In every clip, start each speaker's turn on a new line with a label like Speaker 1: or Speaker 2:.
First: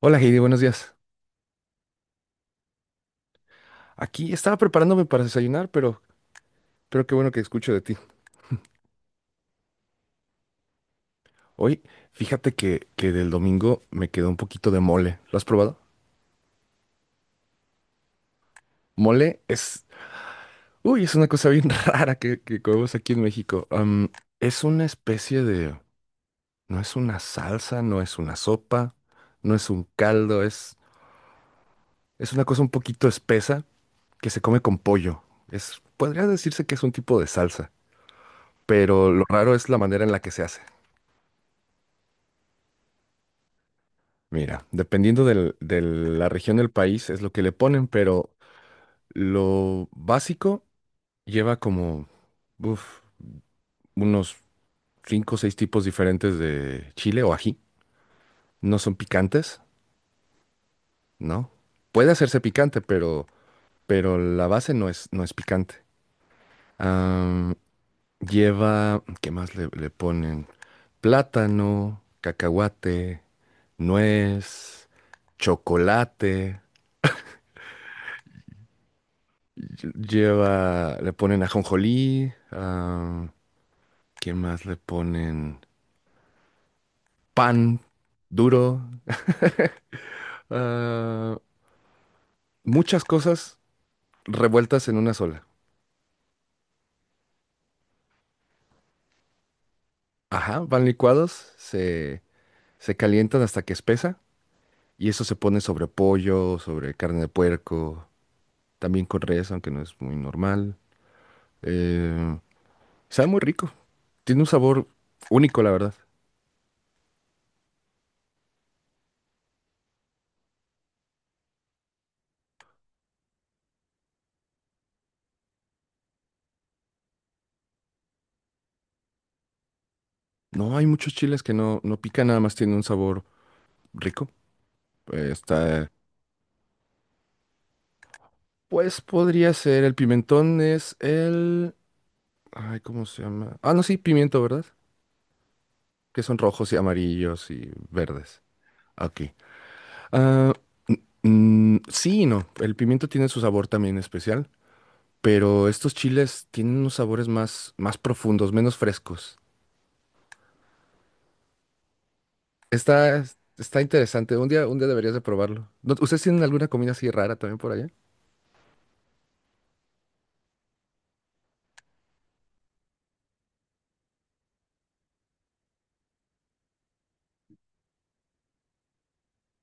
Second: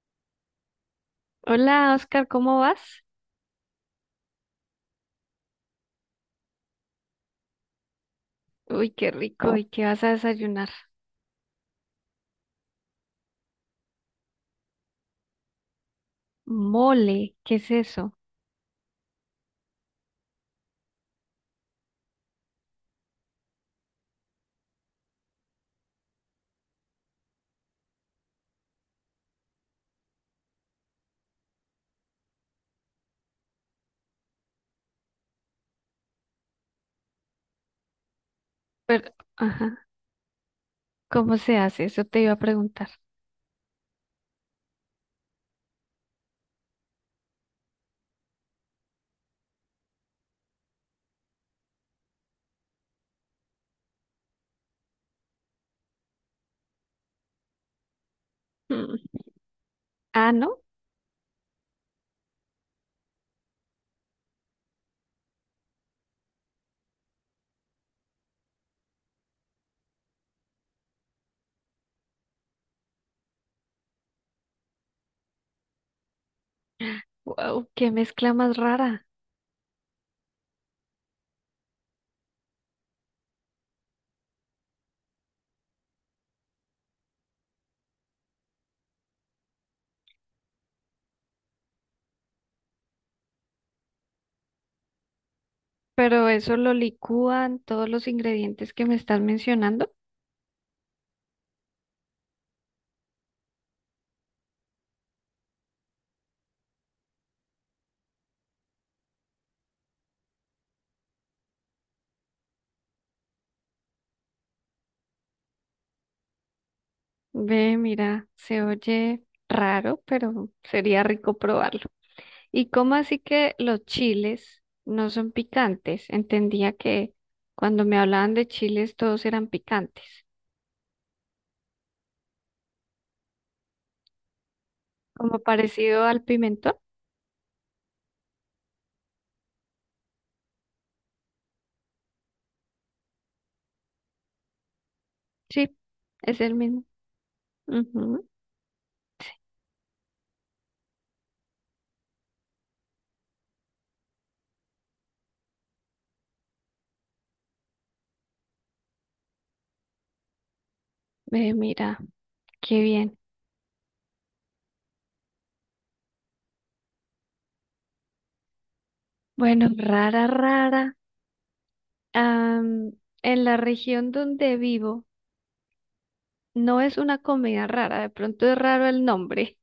Speaker 1: Hola Heidi, buenos días.
Speaker 2: Hola, Oscar, ¿cómo vas?
Speaker 1: Aquí estaba preparándome para desayunar, pero qué bueno que escucho de ti.
Speaker 2: Uy, qué rico. ¿Y qué vas a desayunar?
Speaker 1: Hoy, fíjate que del domingo me quedó un poquito de mole. ¿Lo has probado?
Speaker 2: Mole, ¿qué es eso?
Speaker 1: Mole es una cosa bien rara que comemos aquí en México. Es una especie de, no es una salsa, no es una sopa, no es un caldo, es una cosa un poquito espesa que se come con pollo. Es, podría decirse que es un tipo de salsa, pero
Speaker 2: Pero,
Speaker 1: lo raro es la
Speaker 2: ajá,
Speaker 1: manera en la que se hace.
Speaker 2: ¿cómo se hace? Eso te iba a preguntar.
Speaker 1: Mira, de la región del país es lo que le ponen, pero lo básico lleva como uf, unos cinco o seis tipos diferentes de chile o ají. No son
Speaker 2: Mm.
Speaker 1: picantes,
Speaker 2: Ah, ¿no?
Speaker 1: ¿no? Puede hacerse picante, pero la base no es picante. Am, Lleva, ¿qué más le ponen? Plátano, cacahuate, nuez, chocolate.
Speaker 2: Wow, qué mezcla más rara.
Speaker 1: Lleva, le ponen ajonjolí, ah, ¿quién más le ponen? Pan duro, ah, muchas cosas revueltas en una sola.
Speaker 2: Pero eso lo licúan todos los ingredientes que me estás mencionando.
Speaker 1: Ajá, van licuados, se calientan hasta que espesa y eso se pone sobre pollo, sobre carne de puerco, también con res, aunque no es muy normal. Eh, Sabe muy rico, tiene un sabor único, la verdad.
Speaker 2: Ve, mira, se oye raro, pero sería rico probarlo. ¿Y cómo así que los chiles no son picantes? Entendía que cuando me hablaban de chiles todos eran picantes.
Speaker 1: No hay muchos chiles que no pican, nada más tiene un sabor rico.
Speaker 2: Como
Speaker 1: Está
Speaker 2: parecido al pimentón.
Speaker 1: Pues podría ser, el pimentón es el... Ay, ¿cómo se llama? Ah, no, sí, pimiento, ¿verdad?
Speaker 2: Sí,
Speaker 1: Que son
Speaker 2: es el
Speaker 1: rojos y
Speaker 2: mismo.
Speaker 1: amarillos y
Speaker 2: Ujú.
Speaker 1: verdes. Aquí. Ah, sí y no, el pimiento tiene su sabor también especial, pero estos chiles tienen unos sabores más profundos, menos frescos.
Speaker 2: Ve, mira, qué bien.
Speaker 1: Está, está interesante, un día deberías de probarlo. ¿Ustedes tienen alguna comida así rara también por allá?
Speaker 2: Bueno, rara, rara. Am, en la región donde vivo, no es una comida rara. De pronto es raro el nombre,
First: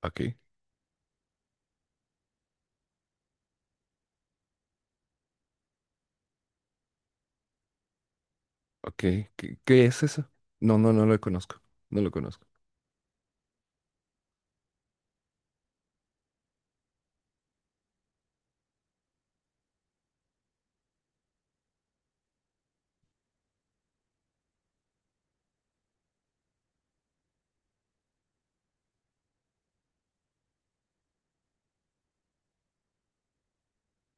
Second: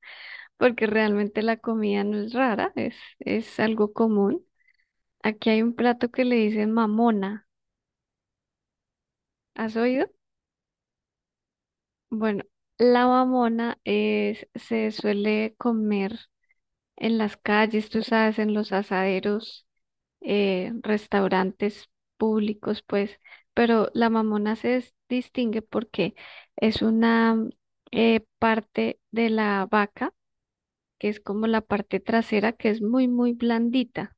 Speaker 1: Aquí,
Speaker 2: porque realmente la comida no es rara, es algo común. Aquí hay un plato que le dicen mamona.
Speaker 1: ok.
Speaker 2: ¿Has
Speaker 1: ¿Qué es
Speaker 2: oído?
Speaker 1: eso? No, no lo conozco. No lo
Speaker 2: Bueno,
Speaker 1: conozco.
Speaker 2: la mamona es, se suele comer en las calles, tú sabes, en los asaderos restaurantes públicos, pues, pero la Mamona distingue porque es una parte de la vaca, que es como la parte trasera, que es muy, muy blandita.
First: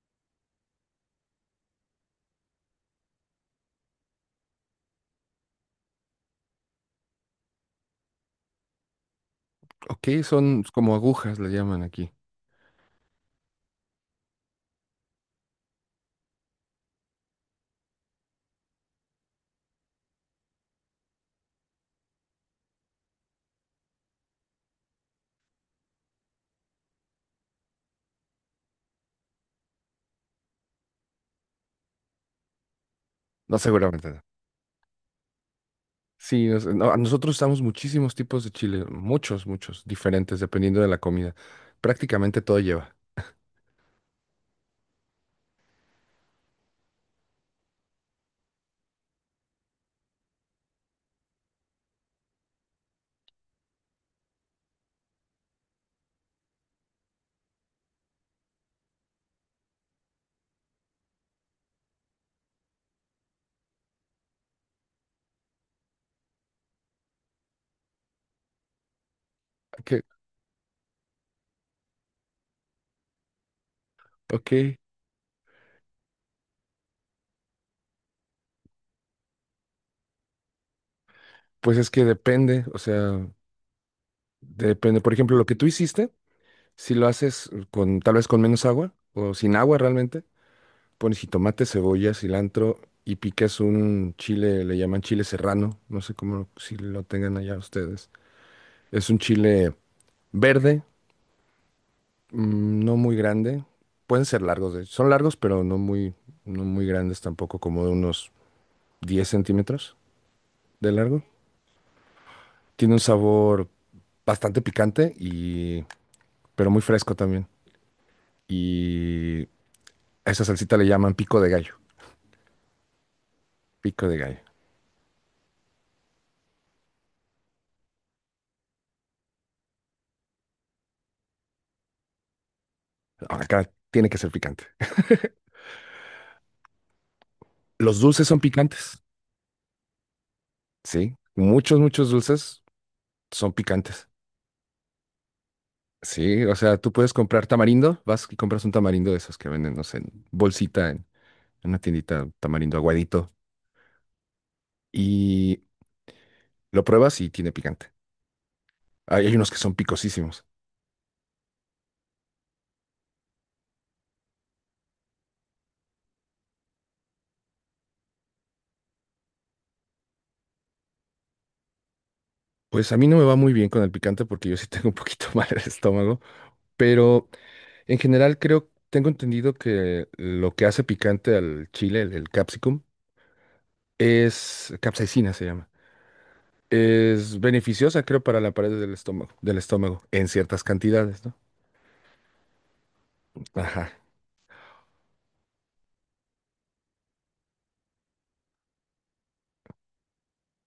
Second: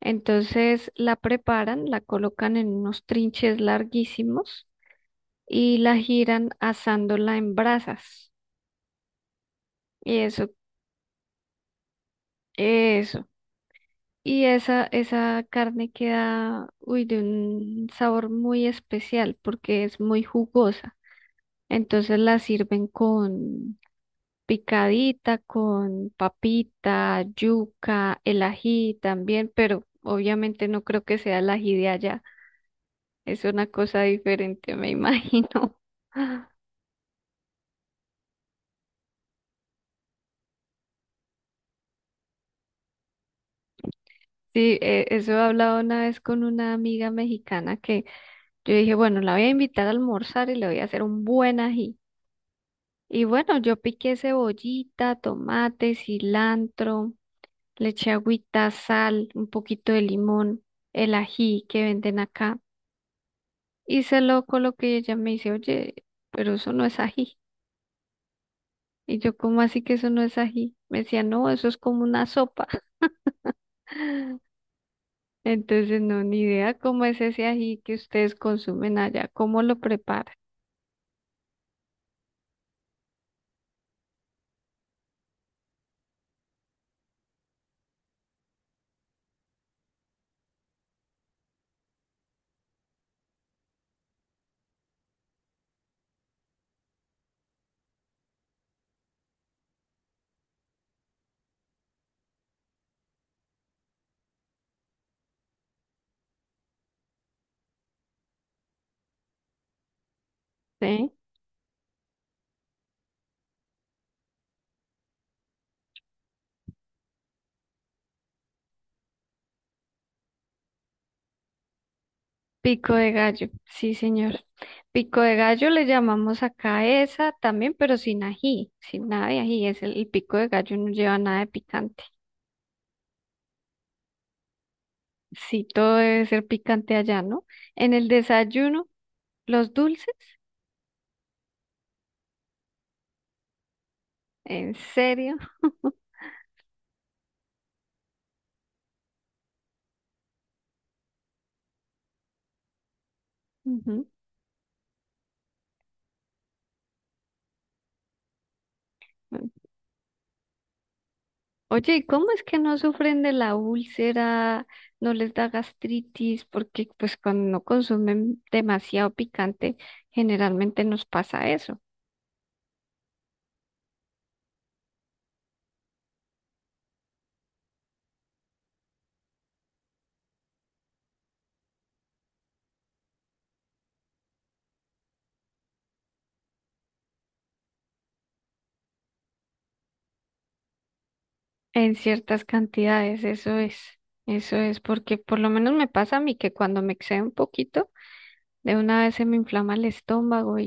Speaker 2: Entonces la preparan, la colocan en unos trinches larguísimos y la giran asándola en brasas.
Speaker 1: Ok,
Speaker 2: Y eso,
Speaker 1: son como agujas, le llaman aquí.
Speaker 2: eso. Y esa carne queda, uy, de un sabor muy especial porque es muy jugosa. Entonces la sirven con picadita, con papita, yuca, el ají también, pero obviamente no creo que sea el ají de allá. Es
Speaker 1: No,
Speaker 2: una cosa
Speaker 1: seguramente no.
Speaker 2: diferente, me imagino.
Speaker 1: No, nosotros usamos muchísimos tipos de chile, muchos, muchos, diferentes, dependiendo de la comida. Prácticamente todo lleva.
Speaker 2: Sí, eso he hablado una vez con una amiga mexicana que yo dije, bueno, la voy a invitar a almorzar y le voy a hacer un buen ají. Y bueno, yo piqué cebollita, tomate, cilantro, le eché agüita, sal, un poquito de limón, el ají que venden acá. Y se lo coloqué y ella me dice, oye, pero eso no es ají. Y yo, ¿cómo así que
Speaker 1: Ok,
Speaker 2: eso no es ají? Me decía, no, eso es como una sopa.
Speaker 1: ok,
Speaker 2: Entonces, no, ni idea cómo es ese ají que ustedes consumen allá, cómo lo preparan,
Speaker 1: pues es que depende, o sea, depende. Por ejemplo, lo que tú hiciste, si lo haces con, tal vez con menos agua o sin agua realmente, pones jitomate, cebolla, cilantro y picas un chile, le llaman chile serrano, no sé cómo, si lo tengan allá ustedes. Es un chile verde no muy grande. Pueden ser largos, de hecho. Son largos, pero no muy grandes tampoco, como de unos 10 centímetros de
Speaker 2: ¿sí?
Speaker 1: largo. Tiene un sabor bastante picante, pero muy fresco también. Y a esa salsita le llaman pico de gallo.
Speaker 2: Pico de gallo, sí,
Speaker 1: Pico de gallo.
Speaker 2: señor. Pico de gallo le llamamos acá esa también, pero sin ají, sin nada de ají. Es el pico de gallo no lleva nada de picante.
Speaker 1: Acá tiene que ser picante.
Speaker 2: Sí, todo debe ser picante allá, ¿no? En
Speaker 1: Los
Speaker 2: el
Speaker 1: dulces son
Speaker 2: desayuno,
Speaker 1: picantes,
Speaker 2: los dulces,
Speaker 1: sí. Muchos, muchos dulces son picantes.
Speaker 2: en serio.
Speaker 1: Sí, o sea, tú puedes comprar tamarindo, vas y compras un tamarindo de esos que venden, no sé, en bolsita en una tiendita tamarindo aguadito y lo pruebas y tiene picante. Hay
Speaker 2: Ujú.
Speaker 1: unos que son picosísimos.
Speaker 2: Oye, ¿y cómo es que no sufren de la úlcera, no les da gastritis? Porque pues cuando no consumen demasiado picante, generalmente nos pasa eso.
Speaker 1: Pues a mí no me va muy bien con el picante porque yo sí tengo un poquito mal el estómago, pero en general creo, tengo entendido que lo que hace picante al chile, el capsicum, es capsaicina se llama. Es beneficiosa, creo, para la pared del estómago, en ciertas cantidades, ¿no?
Speaker 2: En ciertas cantidades,
Speaker 1: Ajá.
Speaker 2: eso es, porque por lo menos me pasa a mí que cuando me excedo un poquito, de una vez se me inflama el estómago.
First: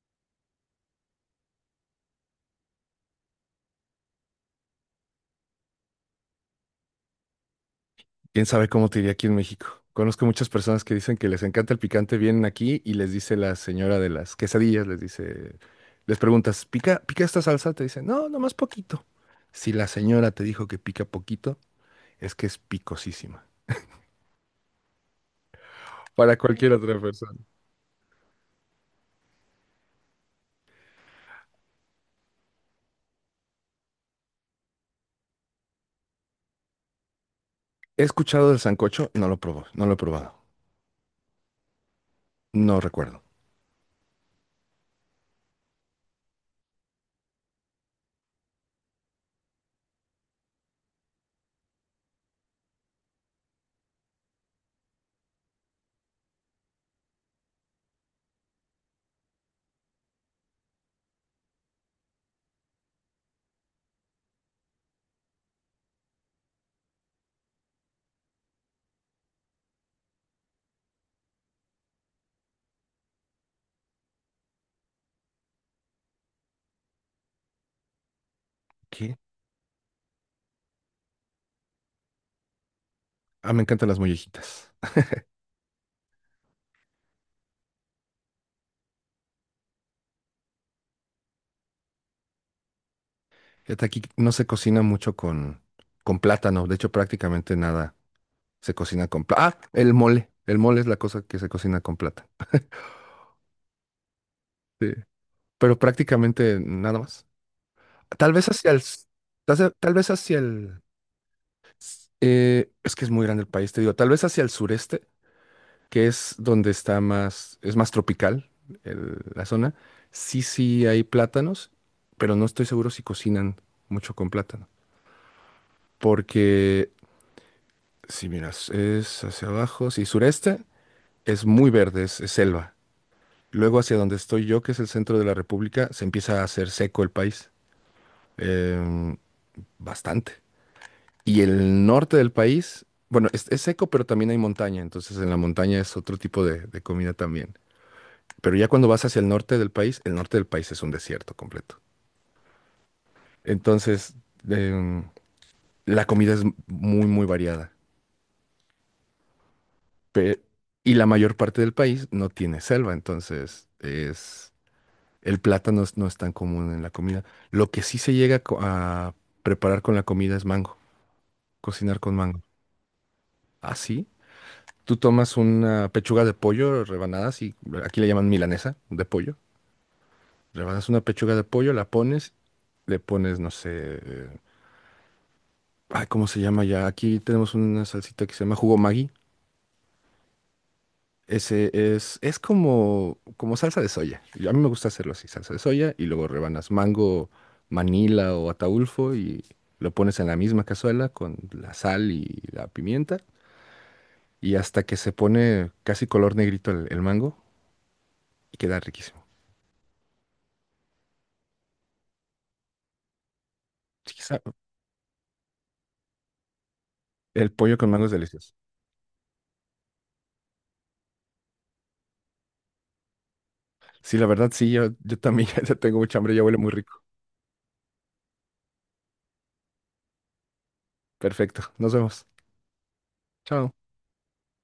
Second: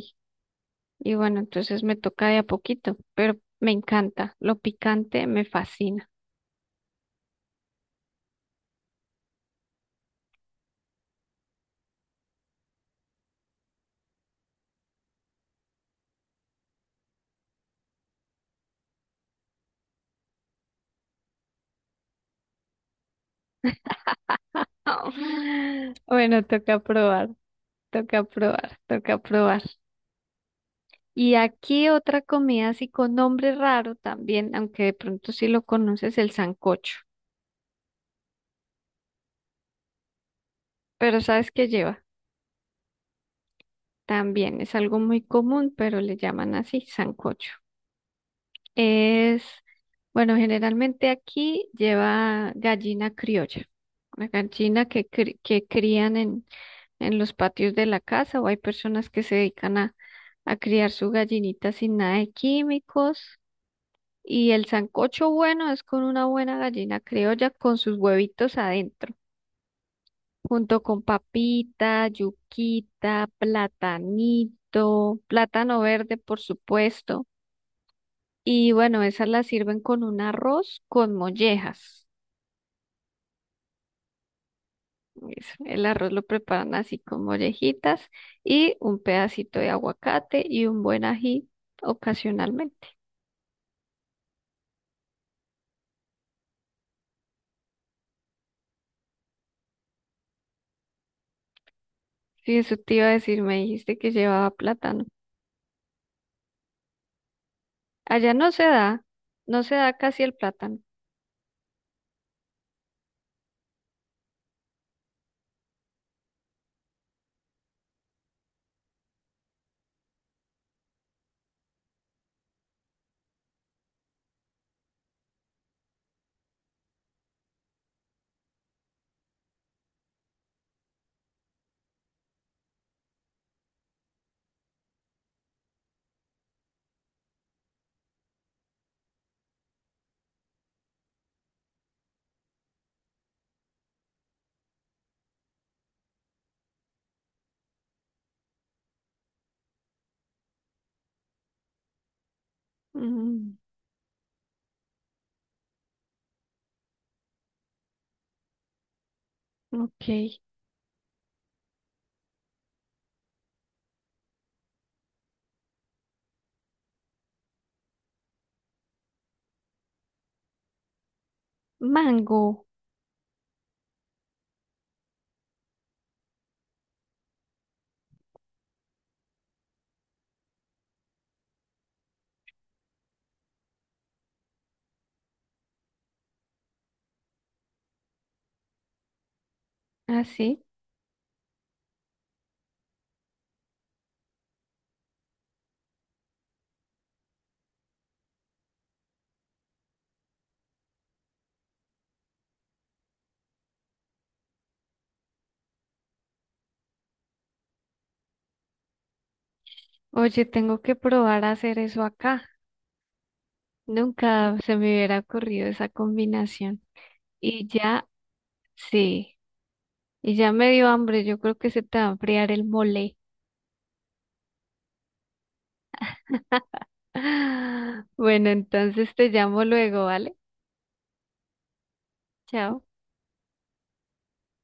Speaker 2: Y bueno, entonces me toca de a poquito, pero me encanta. Lo picante me fascina.
Speaker 1: Quién sabe cómo te iría aquí en México. Conozco muchas personas que dicen que les encanta el picante, vienen aquí y les dice la señora de las quesadillas, les dice, les preguntas, ¿pica, pica esta salsa? Te dicen, no, nomás poquito. Si la señora te dijo que pica poquito, es que es picosísima. Para
Speaker 2: Bueno,
Speaker 1: cualquier
Speaker 2: toca
Speaker 1: otra
Speaker 2: probar,
Speaker 1: persona.
Speaker 2: toca probar, toca probar. Y aquí otra comida así con nombre raro también, aunque de pronto sí lo conoces, el sancocho.
Speaker 1: He escuchado del sancocho, no lo no lo he probado,
Speaker 2: Pero ¿sabes qué lleva?
Speaker 1: no recuerdo.
Speaker 2: También es algo muy común, pero le llaman así, sancocho. Es, bueno, generalmente aquí lleva gallina criolla, una gallina que crían en los patios de la casa o hay personas que se dedican a criar su gallinita sin nada de químicos. Y el sancocho bueno es con una buena gallina criolla con sus huevitos adentro, junto con papita, yuquita, platanito, plátano verde, por supuesto. Y bueno,
Speaker 1: ¿Qué?
Speaker 2: esas las sirven con un arroz con mollejas.
Speaker 1: Ah, me encantan las mollejitas.
Speaker 2: El arroz lo preparan así con mollejitas y un pedacito de aguacate y un buen ají ocasionalmente.
Speaker 1: Fíjate, aquí no se cocina mucho con plátano, de hecho prácticamente nada. Se cocina con plata. Ah, el mole. El mole es la cosa que se cocina con plata.
Speaker 2: Sí, eso te iba a decir, me dijiste que llevaba
Speaker 1: Sí.
Speaker 2: plátano.
Speaker 1: Pero prácticamente nada más.
Speaker 2: Allá
Speaker 1: Tal vez
Speaker 2: no se
Speaker 1: hacia el...
Speaker 2: da,
Speaker 1: s- Tal
Speaker 2: no
Speaker 1: vez
Speaker 2: se da
Speaker 1: tal vez
Speaker 2: casi el
Speaker 1: hacia
Speaker 2: plátano.
Speaker 1: el... es que es muy grande el país, te digo. Tal vez hacia el sureste, que es donde está más... Es más tropical la zona. Sí, sí hay plátanos, pero no estoy seguro si cocinan mucho con plátano. Porque si miras, es hacia abajo. Sí, sureste es muy verde, es selva. Luego hacia donde estoy yo, que es el centro de la República, se empieza a hacer seco el país. em, Bastante. Y el norte del país, bueno, es seco, pero también hay montaña. Entonces en la montaña es otro tipo de comida también. Pero ya cuando vas hacia el norte del país, el norte del país es un desierto completo.
Speaker 2: Mm,
Speaker 1: Entonces, em, la comida es muy, muy variada.
Speaker 2: ok.
Speaker 1: Pe- y la mayor parte del país no tiene selva, entonces es el plátano no es tan común en la comida. Lo que sí se llega a preparar con la comida es mango, cocinar con
Speaker 2: Mango,
Speaker 1: mango. Así, tú tomas una pechuga de pollo, rebanadas, y aquí le llaman milanesa de pollo. Rebanas una pechuga de pollo, la pones, le pones, no sé, eh, ay, ¿cómo se llama ya? Aquí tenemos una salsita que se llama jugo Maggi.
Speaker 2: así.
Speaker 1: Ese es como, como salsa de soya. A mí me gusta hacerlo así, salsa de soya y luego rebanas mango, manila o ataulfo y lo pones en la misma cazuela con la sal y la pimienta y hasta que se pone casi color negrito el mango y queda riquísimo.
Speaker 2: Oye, tengo que probar a hacer eso acá.
Speaker 1: Sí, sa-
Speaker 2: Nunca se me hubiera ocurrido esa combinación.
Speaker 1: El
Speaker 2: Y
Speaker 1: pollo con mango
Speaker 2: ya,
Speaker 1: es delicioso.
Speaker 2: sí. Y ya me dio hambre, yo creo que se te va a enfriar el mole.
Speaker 1: Sí, la verdad, sí, yo también ya tengo mucha hambre, ya huele muy rico.
Speaker 2: Bueno, entonces te llamo luego, ¿vale?
Speaker 1: Perfecto, nos vemos.
Speaker 2: Chao.
Speaker 1: Chao.